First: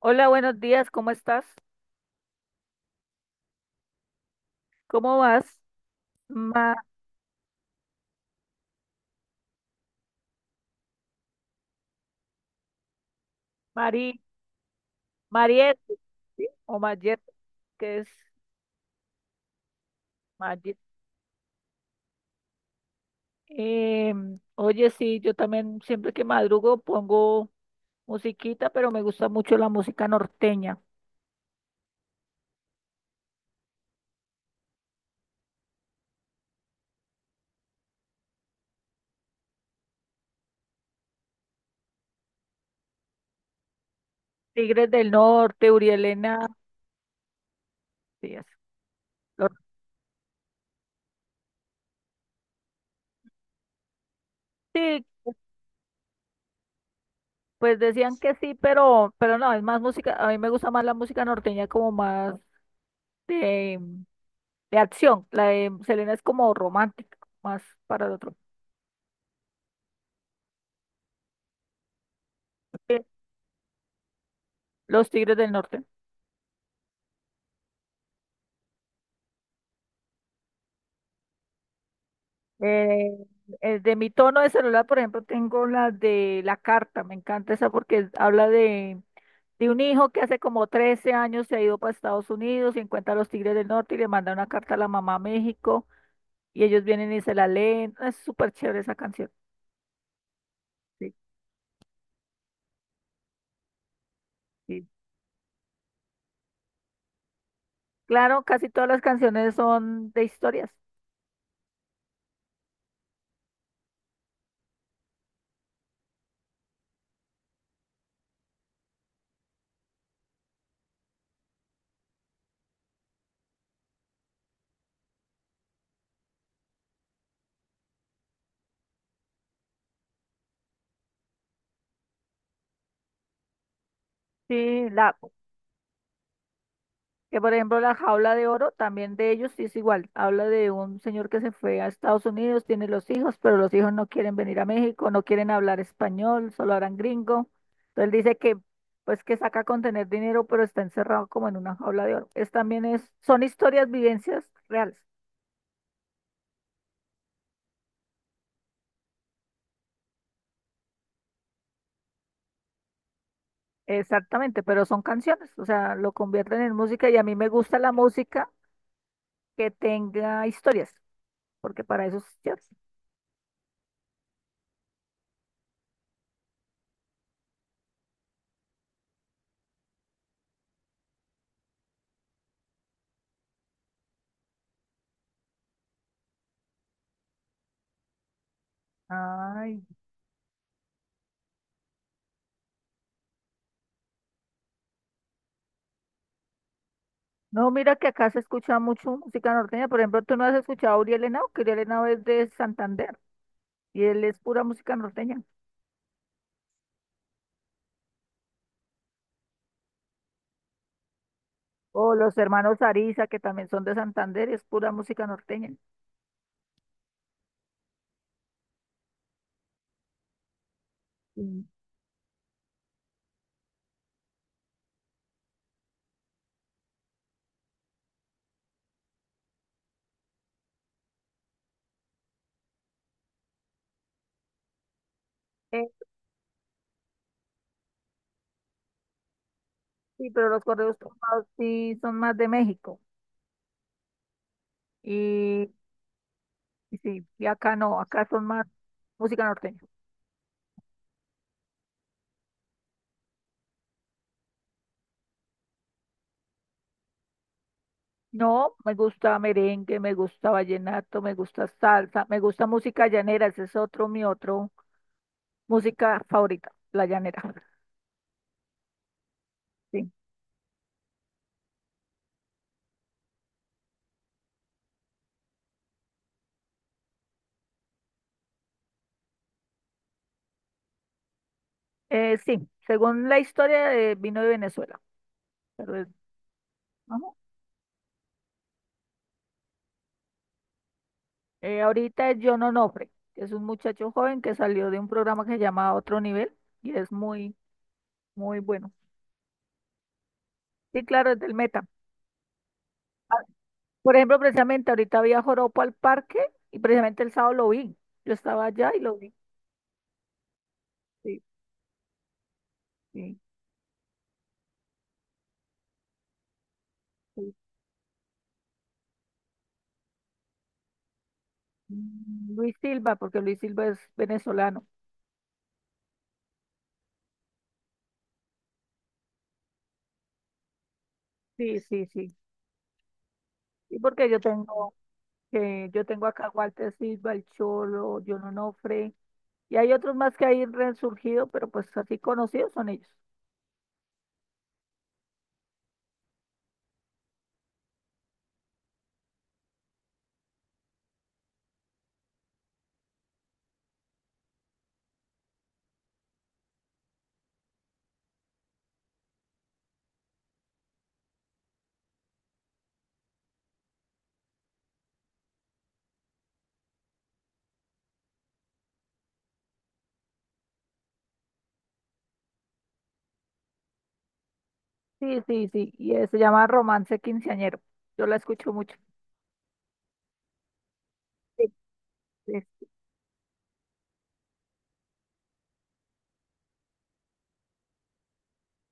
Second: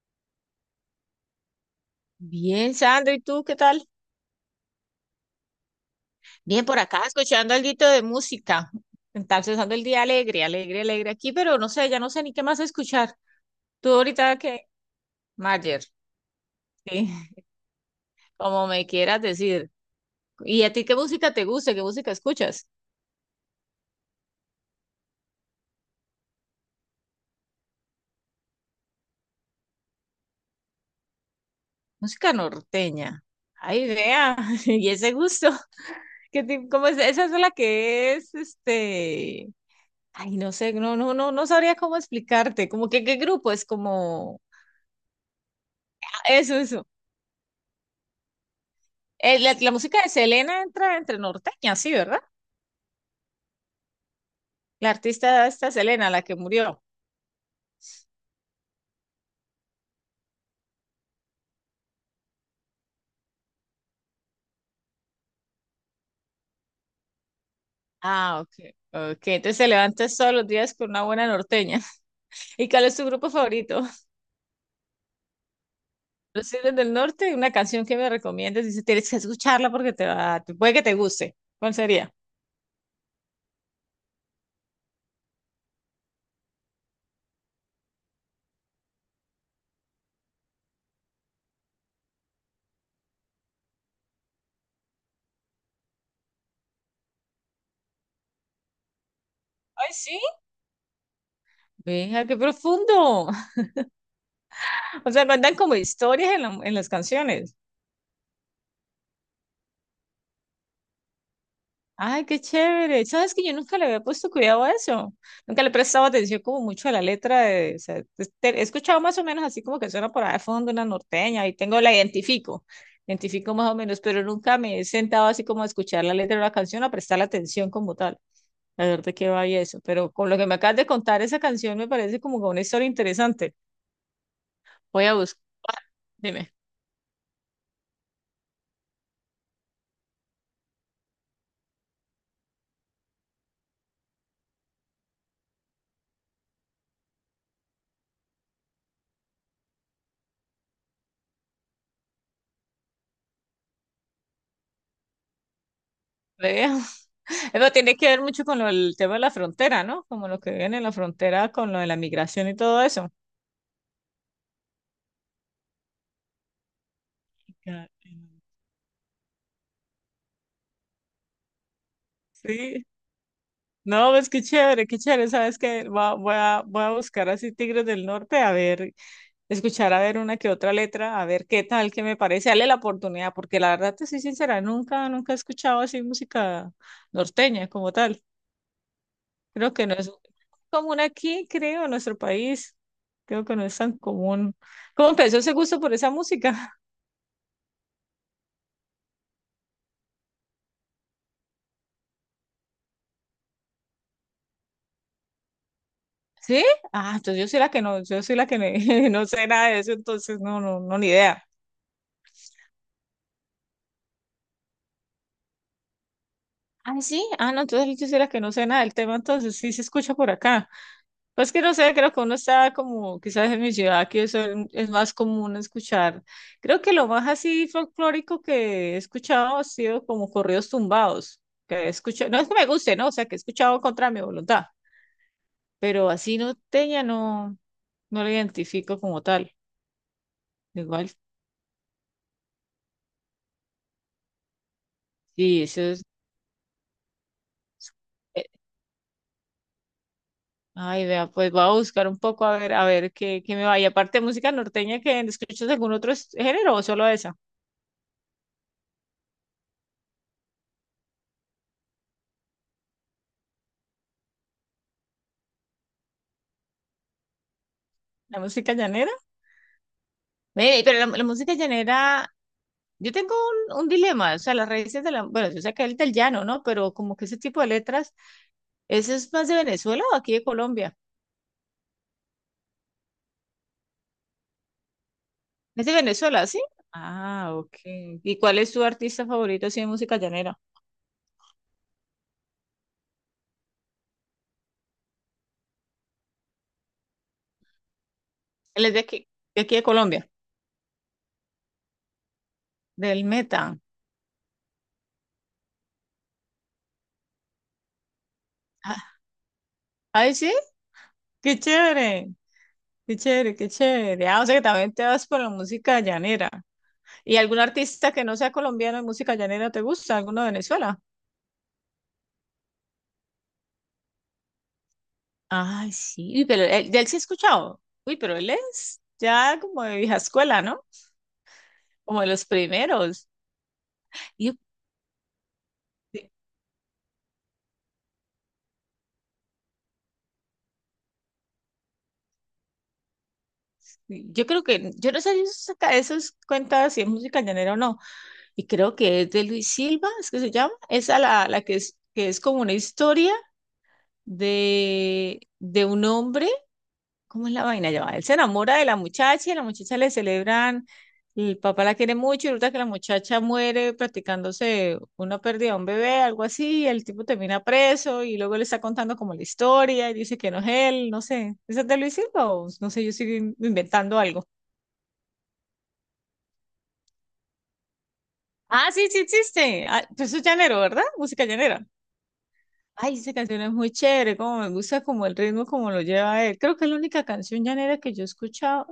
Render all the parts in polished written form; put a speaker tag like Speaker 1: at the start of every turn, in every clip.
Speaker 1: Hola, buenos días, ¿cómo estás?
Speaker 2: Bien, Sandro, ¿y tú qué tal?
Speaker 1: ¿Cómo vas?
Speaker 2: Bien,
Speaker 1: Ma,
Speaker 2: por acá escuchando algo de música. Entonces, ando el día alegre, alegre, alegre aquí, pero no sé, ya no sé ni qué más escuchar. Tú
Speaker 1: Mari,
Speaker 2: ahorita qué,
Speaker 1: Mariette,
Speaker 2: Mayer,
Speaker 1: ¿sí? O
Speaker 2: sí,
Speaker 1: Mariette, que es
Speaker 2: como me quieras decir. ¿Y a
Speaker 1: Mariette.
Speaker 2: ti qué música te gusta? ¿Qué música escuchas?
Speaker 1: Oye, sí, yo también siempre que madrugo pongo musiquita, pero me gusta mucho la música norteña.
Speaker 2: Música norteña. Ay, vea, y ese gusto. ¿Qué tipo, cómo es? Esa es la que es, este. Ay, no sé, no, no, no, no sabría cómo explicarte. Como que qué grupo es como.
Speaker 1: Tigres del Norte,
Speaker 2: Ah,
Speaker 1: Urielena,
Speaker 2: eso, eso.
Speaker 1: sí, eso. Lo-
Speaker 2: La, la música de Selena entra entre norteña, sí, ¿verdad? La
Speaker 1: sí,
Speaker 2: artista esta Selena, la que murió.
Speaker 1: pues decían que sí, pero no, es más música, a mí me gusta más la música norteña, como más de, de acción. La de Selena es como romántica, más para el otro.
Speaker 2: Ah, ok. Ok, entonces te levantas todos los días con una buena norteña. ¿Y cuál es tu grupo favorito?
Speaker 1: Los Tigres del Norte.
Speaker 2: Los Tigres del Norte, una canción que me recomiendas. Dice, tienes que escucharla porque te va, puede que te guste. ¿Cuál sería?
Speaker 1: Eh, de mi tono de celular, por ejemplo, tengo la de La Carta. Me encanta esa porque habla de un hijo que hace como 13 años se ha ido para Estados Unidos y encuentra a los Tigres del Norte y le manda una carta a la mamá a México, y ellos vienen y se la leen. Es súper chévere esa canción.
Speaker 2: Ay, sí.
Speaker 1: Sí,
Speaker 2: Venga, qué profundo.
Speaker 1: sí.
Speaker 2: O sea, mandan como historias en, en las canciones.
Speaker 1: Claro, casi todas las canciones son de historias.
Speaker 2: Ay, qué chévere. Sabes que yo nunca le había puesto cuidado a eso. Nunca le he prestado atención como mucho a la letra de, o sea, he escuchado más o menos así como que suena por ahí de fondo una norteña y tengo la identifico, identifico más o menos, pero nunca me he sentado así como a escuchar la letra de una canción, a prestar atención como tal, a ver de qué va y eso. Pero con lo que me acabas de contar, esa canción me parece como que una historia interesante.
Speaker 1: Sí,
Speaker 2: Voy a
Speaker 1: la,
Speaker 2: buscar, dime.
Speaker 1: Que por ejemplo La Jaula de Oro también, de ellos, sí, es igual. Habla de un señor que se fue a Estados Unidos, tiene los hijos, pero los hijos no quieren venir a México, no quieren hablar español, solo hablan gringo. Entonces dice que pues que saca con tener dinero, pero está encerrado como en una jaula de oro. Es también es, son historias, vivencias reales.
Speaker 2: Vea. Pero tiene que ver mucho con el tema de la frontera, ¿no? Como lo que viven en la frontera con lo de la migración y todo eso.
Speaker 1: Exactamente, pero son canciones, o sea, lo convierten en música, y a mí me gusta
Speaker 2: Ya,
Speaker 1: la música que tenga historias, porque para eso es chévere.
Speaker 2: sí, no, pues qué chévere, sabes que voy a buscar así Tigres del Norte, a ver, escuchar a ver una que otra letra, a ver qué tal, qué me parece, dale la oportunidad, porque la verdad te soy sincera, nunca, nunca he escuchado así música norteña como tal, creo
Speaker 1: Ay,
Speaker 2: que no es común aquí, creo, en nuestro país, creo que no es tan común. ¿Cómo empezó ese gusto por esa música?
Speaker 1: no, mira que acá se escucha mucho música norteña. Por ejemplo, tú no has escuchado a Uriel Henao, que Uriel Henao es de Santander y él es pura música norteña.
Speaker 2: ¿Sí? Ah, entonces yo soy la que no, yo soy la que no, no sé nada de eso, entonces no, no, no, ni idea.
Speaker 1: O los hermanos Ariza, que también son de Santander, es pura música norteña.
Speaker 2: Ah, sí, ah, no, entonces yo soy la que no sé nada del tema, entonces sí se escucha por acá. Pues que
Speaker 1: Mm.
Speaker 2: no sé, creo que uno está como, quizás en mi ciudad, que eso es más común escuchar. Creo que lo más así folclórico que he escuchado ha sido como corridos tumbados, que he escuchado, no es que me guste, ¿no? O sea, que he escuchado contra mi voluntad,
Speaker 1: Eh,
Speaker 2: pero así no tenía, no, no lo identifico como tal.
Speaker 1: sí, pero los correos
Speaker 2: Igual,
Speaker 1: tumbados sí son más de México.
Speaker 2: sí,
Speaker 1: Y,
Speaker 2: eso
Speaker 1: y sí, y acá
Speaker 2: es.
Speaker 1: no, acá son más música norteña.
Speaker 2: Ay, vea, pues voy a buscar un poco a ver qué, qué me vaya. Aparte de música norteña, ¿que escuchas algún otro género o solo esa?
Speaker 1: No, me gusta merengue, me gusta vallenato, me gusta salsa, me gusta música llanera, ese es otro, mi otro música favorita, la llanera.
Speaker 2: ¿La música llanera?
Speaker 1: Sí.
Speaker 2: Ve, pero la música llanera, yo tengo un dilema, o sea, las raíces de la, bueno, yo sé que es del llano, ¿no? Pero como que ese tipo de letras, ¿eso es más de Venezuela o aquí de Colombia?
Speaker 1: Sí, según la historia, vino de Venezuela,
Speaker 2: Es de
Speaker 1: pero
Speaker 2: Venezuela, ¿sí?
Speaker 1: ajá.
Speaker 2: Ah, ok. ¿Y cuál es tu artista favorito así de música llanera?
Speaker 1: Ahorita es John Onofre, que es un muchacho joven que salió de un programa que se llama Otro Nivel y es muy, muy
Speaker 2: Él
Speaker 1: bueno.
Speaker 2: es de aquí, de aquí de Colombia,
Speaker 1: Sí, claro, es del Meta.
Speaker 2: del
Speaker 1: Ah,
Speaker 2: Meta.
Speaker 1: por ejemplo, precisamente ahorita había Joropo al Parque y precisamente el sábado lo vi. Yo estaba allá
Speaker 2: Ah,
Speaker 1: y lo vi.
Speaker 2: ay, sí,
Speaker 1: Sí,
Speaker 2: qué chévere. Qué
Speaker 1: sí,
Speaker 2: chévere, qué chévere. Ah, o sea que también te vas por la música llanera. ¿Y
Speaker 1: sí.
Speaker 2: algún artista que no sea colombiano de música llanera te gusta? ¿Alguno de Venezuela?
Speaker 1: Mm, Luis Silva, porque Luis Silva es venezolano.
Speaker 2: Ay, sí. Uy, pero él, de él sí he escuchado. Uy, pero él es ya como de vieja escuela, ¿no?
Speaker 1: Sí, sí,
Speaker 2: Como de
Speaker 1: sí.
Speaker 2: los primeros.
Speaker 1: Y porque yo
Speaker 2: Yo,
Speaker 1: tengo, que yo tengo acá a Walter Silva, el Cholo, John Onofre. Y hay otros más que hay resurgido, pero pues así conocidos son ellos.
Speaker 2: yo creo que, yo no sé si eso saca esas cuentas si es música llanera o no. Y creo que es de Luis Silva, es que se llama. Esa la, la que es como una historia de un hombre. ¿Cómo es la vaina? Ya va, él se enamora de la muchacha y a la muchacha le celebran, el papá la quiere mucho y resulta que la muchacha muere practicándose una pérdida de un bebé, algo así, y el tipo termina preso y luego le está contando como la historia y dice que no es él, no sé. ¿Esa te lo hiciste o no sé, yo sigo inventando algo?
Speaker 1: Sí, sí, sí. Se llama Romance Quinceañero. Yo la escucho
Speaker 2: Ah,
Speaker 1: mucho.
Speaker 2: sí, sí existe. Ah, pero eso es llanero, ¿verdad? Música
Speaker 1: Sí,
Speaker 2: llanera.
Speaker 1: sí.
Speaker 2: Ay, esa canción es muy chévere, como me gusta como el ritmo, como lo lleva él. Creo que es la única canción llanera que yo he escuchado.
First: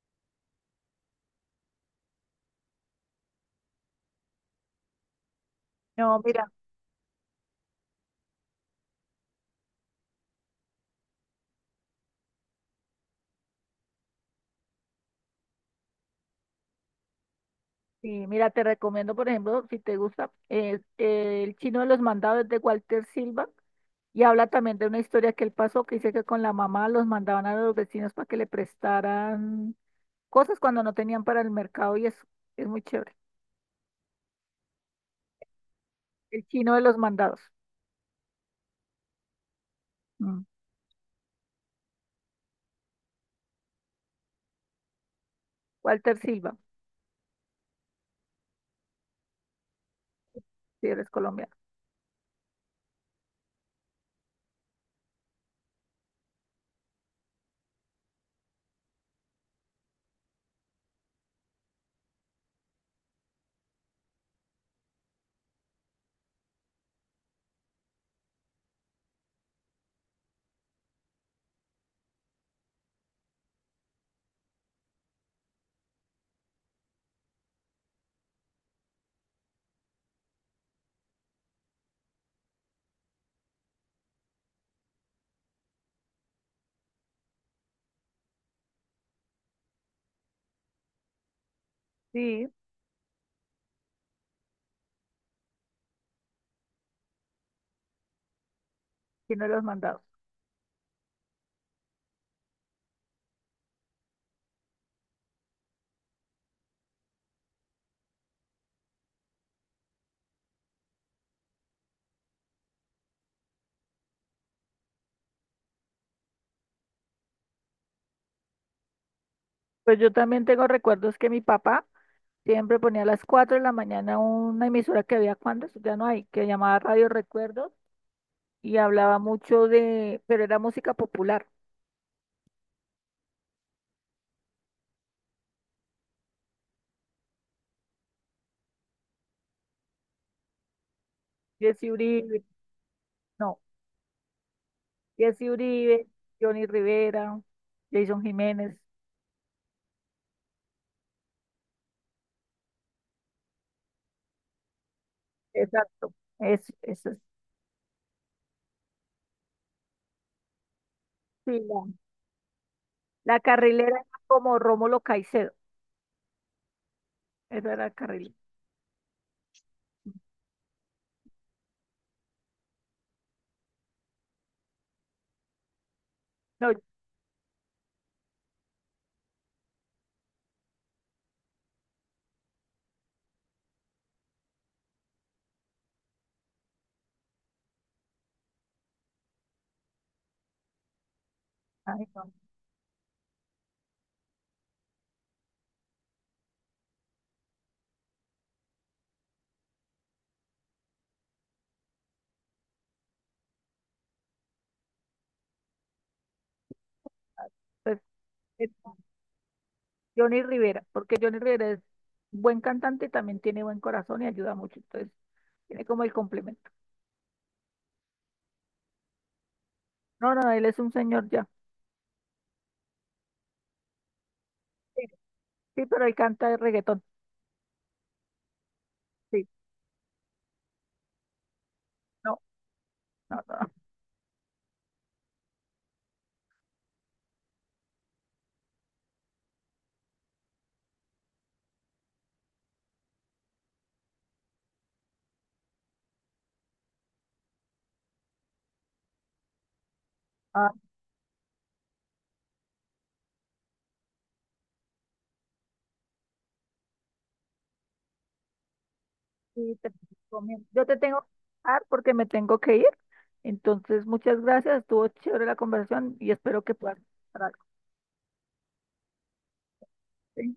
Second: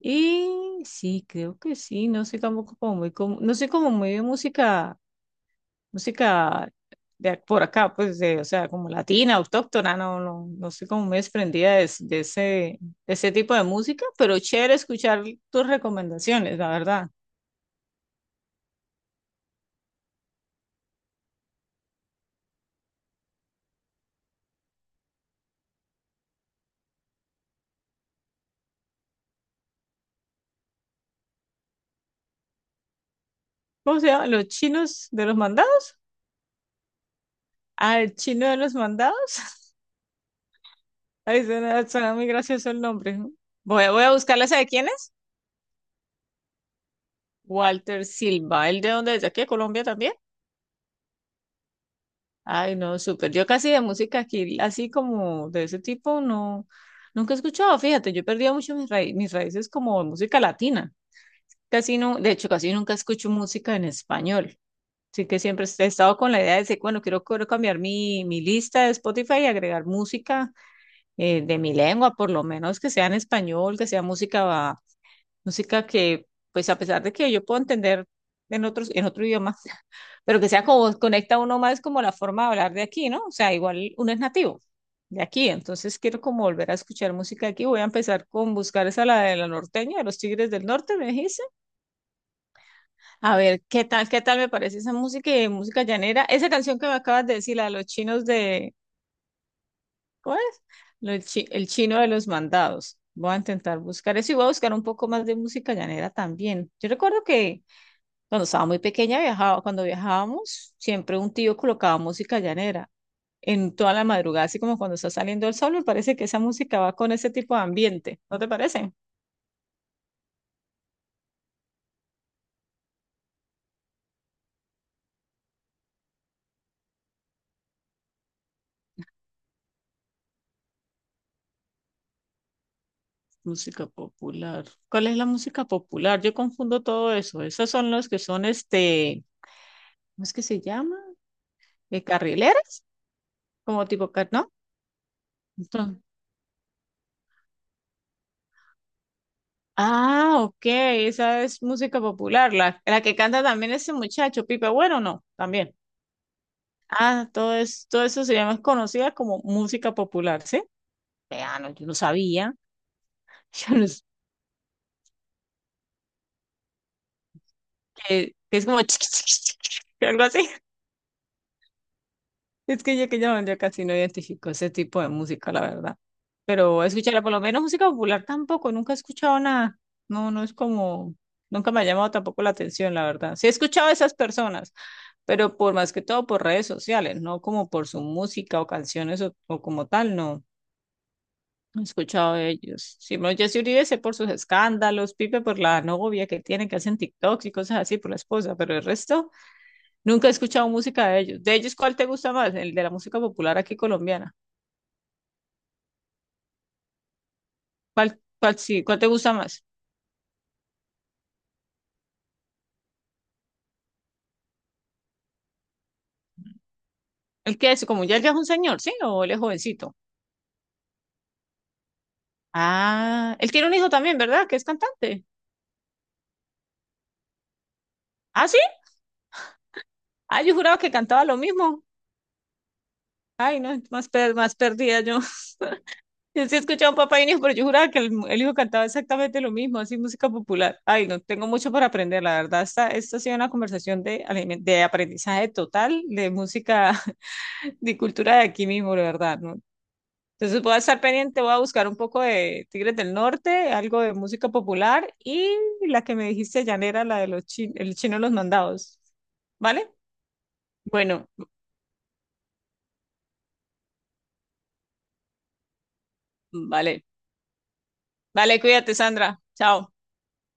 Speaker 2: Y sí, creo que sí, no sé tampoco como muy, como, no sé como muy de música,
Speaker 1: No, mira,
Speaker 2: música de por acá, pues, de, o sea, como latina, autóctona, no, no, no soy como muy desprendida de, de ese tipo de música, pero chévere escuchar tus recomendaciones, la verdad.
Speaker 1: Sí, mira, te recomiendo, por ejemplo, si te gusta, El Chino de los Mandados, de Walter Silva. Y habla también de una historia que él pasó, que dice que con la mamá los mandaban a los vecinos para que le prestaran cosas cuando no tenían para el mercado y eso. Es muy chévere.
Speaker 2: ¿Cómo se llama? ¿Los chinos de los mandados?
Speaker 1: El Chino de los Mandados.
Speaker 2: Ah, el chino de los mandados.
Speaker 1: Mm.
Speaker 2: Ay, suena, suena muy gracioso el nombre, ¿no? Voy, voy a buscarla, ¿sabe quién es?
Speaker 1: Walter Silva,
Speaker 2: Walter Silva, ¿el de dónde es? ¿De aquí de Colombia también?
Speaker 1: si eres colombiano.
Speaker 2: Ay, no, súper. Yo casi de música aquí, así como de ese tipo, no, nunca he escuchado. Fíjate, yo he perdido mucho mis mis raíces como de música latina. Casi no, de hecho, casi nunca escucho música en español. Así que siempre he estado con la idea de decir, bueno, quiero, quiero cambiar mi, mi lista de Spotify y agregar música de mi lengua, por lo menos que sea en español, que sea música, música que, pues a pesar de que yo puedo entender en otros, en otro idioma, pero que sea como conecta uno más como la forma de hablar de aquí, ¿no? O sea, igual uno es nativo de aquí, entonces quiero como volver a escuchar música aquí. Voy a empezar con buscar esa la de la norteña, de los Tigres del Norte, me dijiste.
Speaker 1: Sí,
Speaker 2: A ver, qué tal me parece esa música y música llanera? Esa canción que me acabas de decir, la de los chinos de,
Speaker 1: Chino de los Mandados.
Speaker 2: ¿cómo es? Lo el chino de los mandados. Voy a intentar buscar eso y voy a buscar un poco más de música llanera también. Yo recuerdo que cuando estaba muy pequeña viajaba, cuando viajábamos, siempre un tío colocaba música llanera en toda la madrugada, así como cuando está saliendo el sol, me parece que esa música va con ese tipo de ambiente, ¿no te parece?
Speaker 1: Pues yo también tengo recuerdos que mi papá siempre ponía a las 4 de la mañana una emisora que había, cuando eso, ya no hay, que llamaba Radio Recuerdos, y hablaba mucho de, pero era música popular.
Speaker 2: Música popular. ¿Cuál es la música popular? Yo confundo todo eso. Esos son los que son, este, ¿cómo es que se llama?
Speaker 1: Jesse Uribe,
Speaker 2: Carrileras,
Speaker 1: no,
Speaker 2: como tipo, ¿no?
Speaker 1: Jesse
Speaker 2: Entonces,
Speaker 1: Uribe, Johnny Rivera, Jason Jiménez,
Speaker 2: ah, ok, esa es música popular, la que canta también ese muchacho, Pipe Bueno, no, también.
Speaker 1: exacto. Es, eso es,
Speaker 2: Ah, todo, es, todo eso se llama, es conocida como música popular, ¿sí?
Speaker 1: sí,
Speaker 2: Vea, no, yo no sabía.
Speaker 1: la
Speaker 2: Yo no,
Speaker 1: carrilera era como Rómulo Caicedo, esa era la carrilera.
Speaker 2: que es como chiqui, chiqui, chiqui, que algo así. Es que yo yo casi no identifico ese tipo de música, la verdad.
Speaker 1: No,
Speaker 2: Pero escucharla, por lo menos música popular tampoco, nunca he escuchado nada. No, no es como, nunca me ha llamado tampoco la atención, la verdad. Sí he escuchado a esas personas, pero por más que todo por redes sociales, no como por su música o canciones o como tal, no. He
Speaker 1: ay, no,
Speaker 2: escuchado de ellos. Simón Jessy Uribe sé por sus escándalos, Pipe por la novia que tiene, que hacen TikToks y cosas así, por la esposa, pero el resto nunca he escuchado música de ellos. De ellos, ¿cuál te gusta más? El de la música popular aquí colombiana.
Speaker 1: pues,
Speaker 2: ¿Cuál, cuál, sí, cuál te gusta más?
Speaker 1: Johnny Rivera, porque Johnny Rivera es buen cantante, también tiene buen corazón y ayuda mucho, entonces tiene como el complemento.
Speaker 2: El que es, como ya, ya es un señor, ¿sí? ¿O él es jovencito?
Speaker 1: No, no, él es un señor ya.
Speaker 2: Ah, él tiene un hijo también, ¿verdad? Que es
Speaker 1: Sí,
Speaker 2: cantante.
Speaker 1: sí, pero él canta de reggaetón.
Speaker 2: ¿Ah, sí?
Speaker 1: Sí,
Speaker 2: Ah, yo juraba que cantaba lo mismo.
Speaker 1: no, no, no.
Speaker 2: Ay,
Speaker 1: no.
Speaker 2: no, más, más perdida yo. Yo sí he escuchado Papá y un hijo, pero yo juraba que el hijo cantaba exactamente lo mismo, así música popular. Ay, no, tengo mucho para aprender, la verdad. Esta ha sido una conversación de, de aprendizaje total, de música, de cultura de aquí mismo, la verdad, ¿no? Entonces
Speaker 1: Ah,
Speaker 2: voy a estar pendiente, voy a buscar un poco de Tigres del Norte, algo de música popular y la que me dijiste, llanera, la de los el chino de los mandados,
Speaker 1: sí,
Speaker 2: ¿vale?
Speaker 1: te recomiendo. Yo te tengo que
Speaker 2: Bueno,
Speaker 1: dejar porque me tengo que ir. Entonces, muchas gracias, estuvo chévere la conversación y espero que puedas
Speaker 2: vale,
Speaker 1: hacer algo,
Speaker 2: vale, cuídate, Sandra. Chao.
Speaker 1: ¿sí?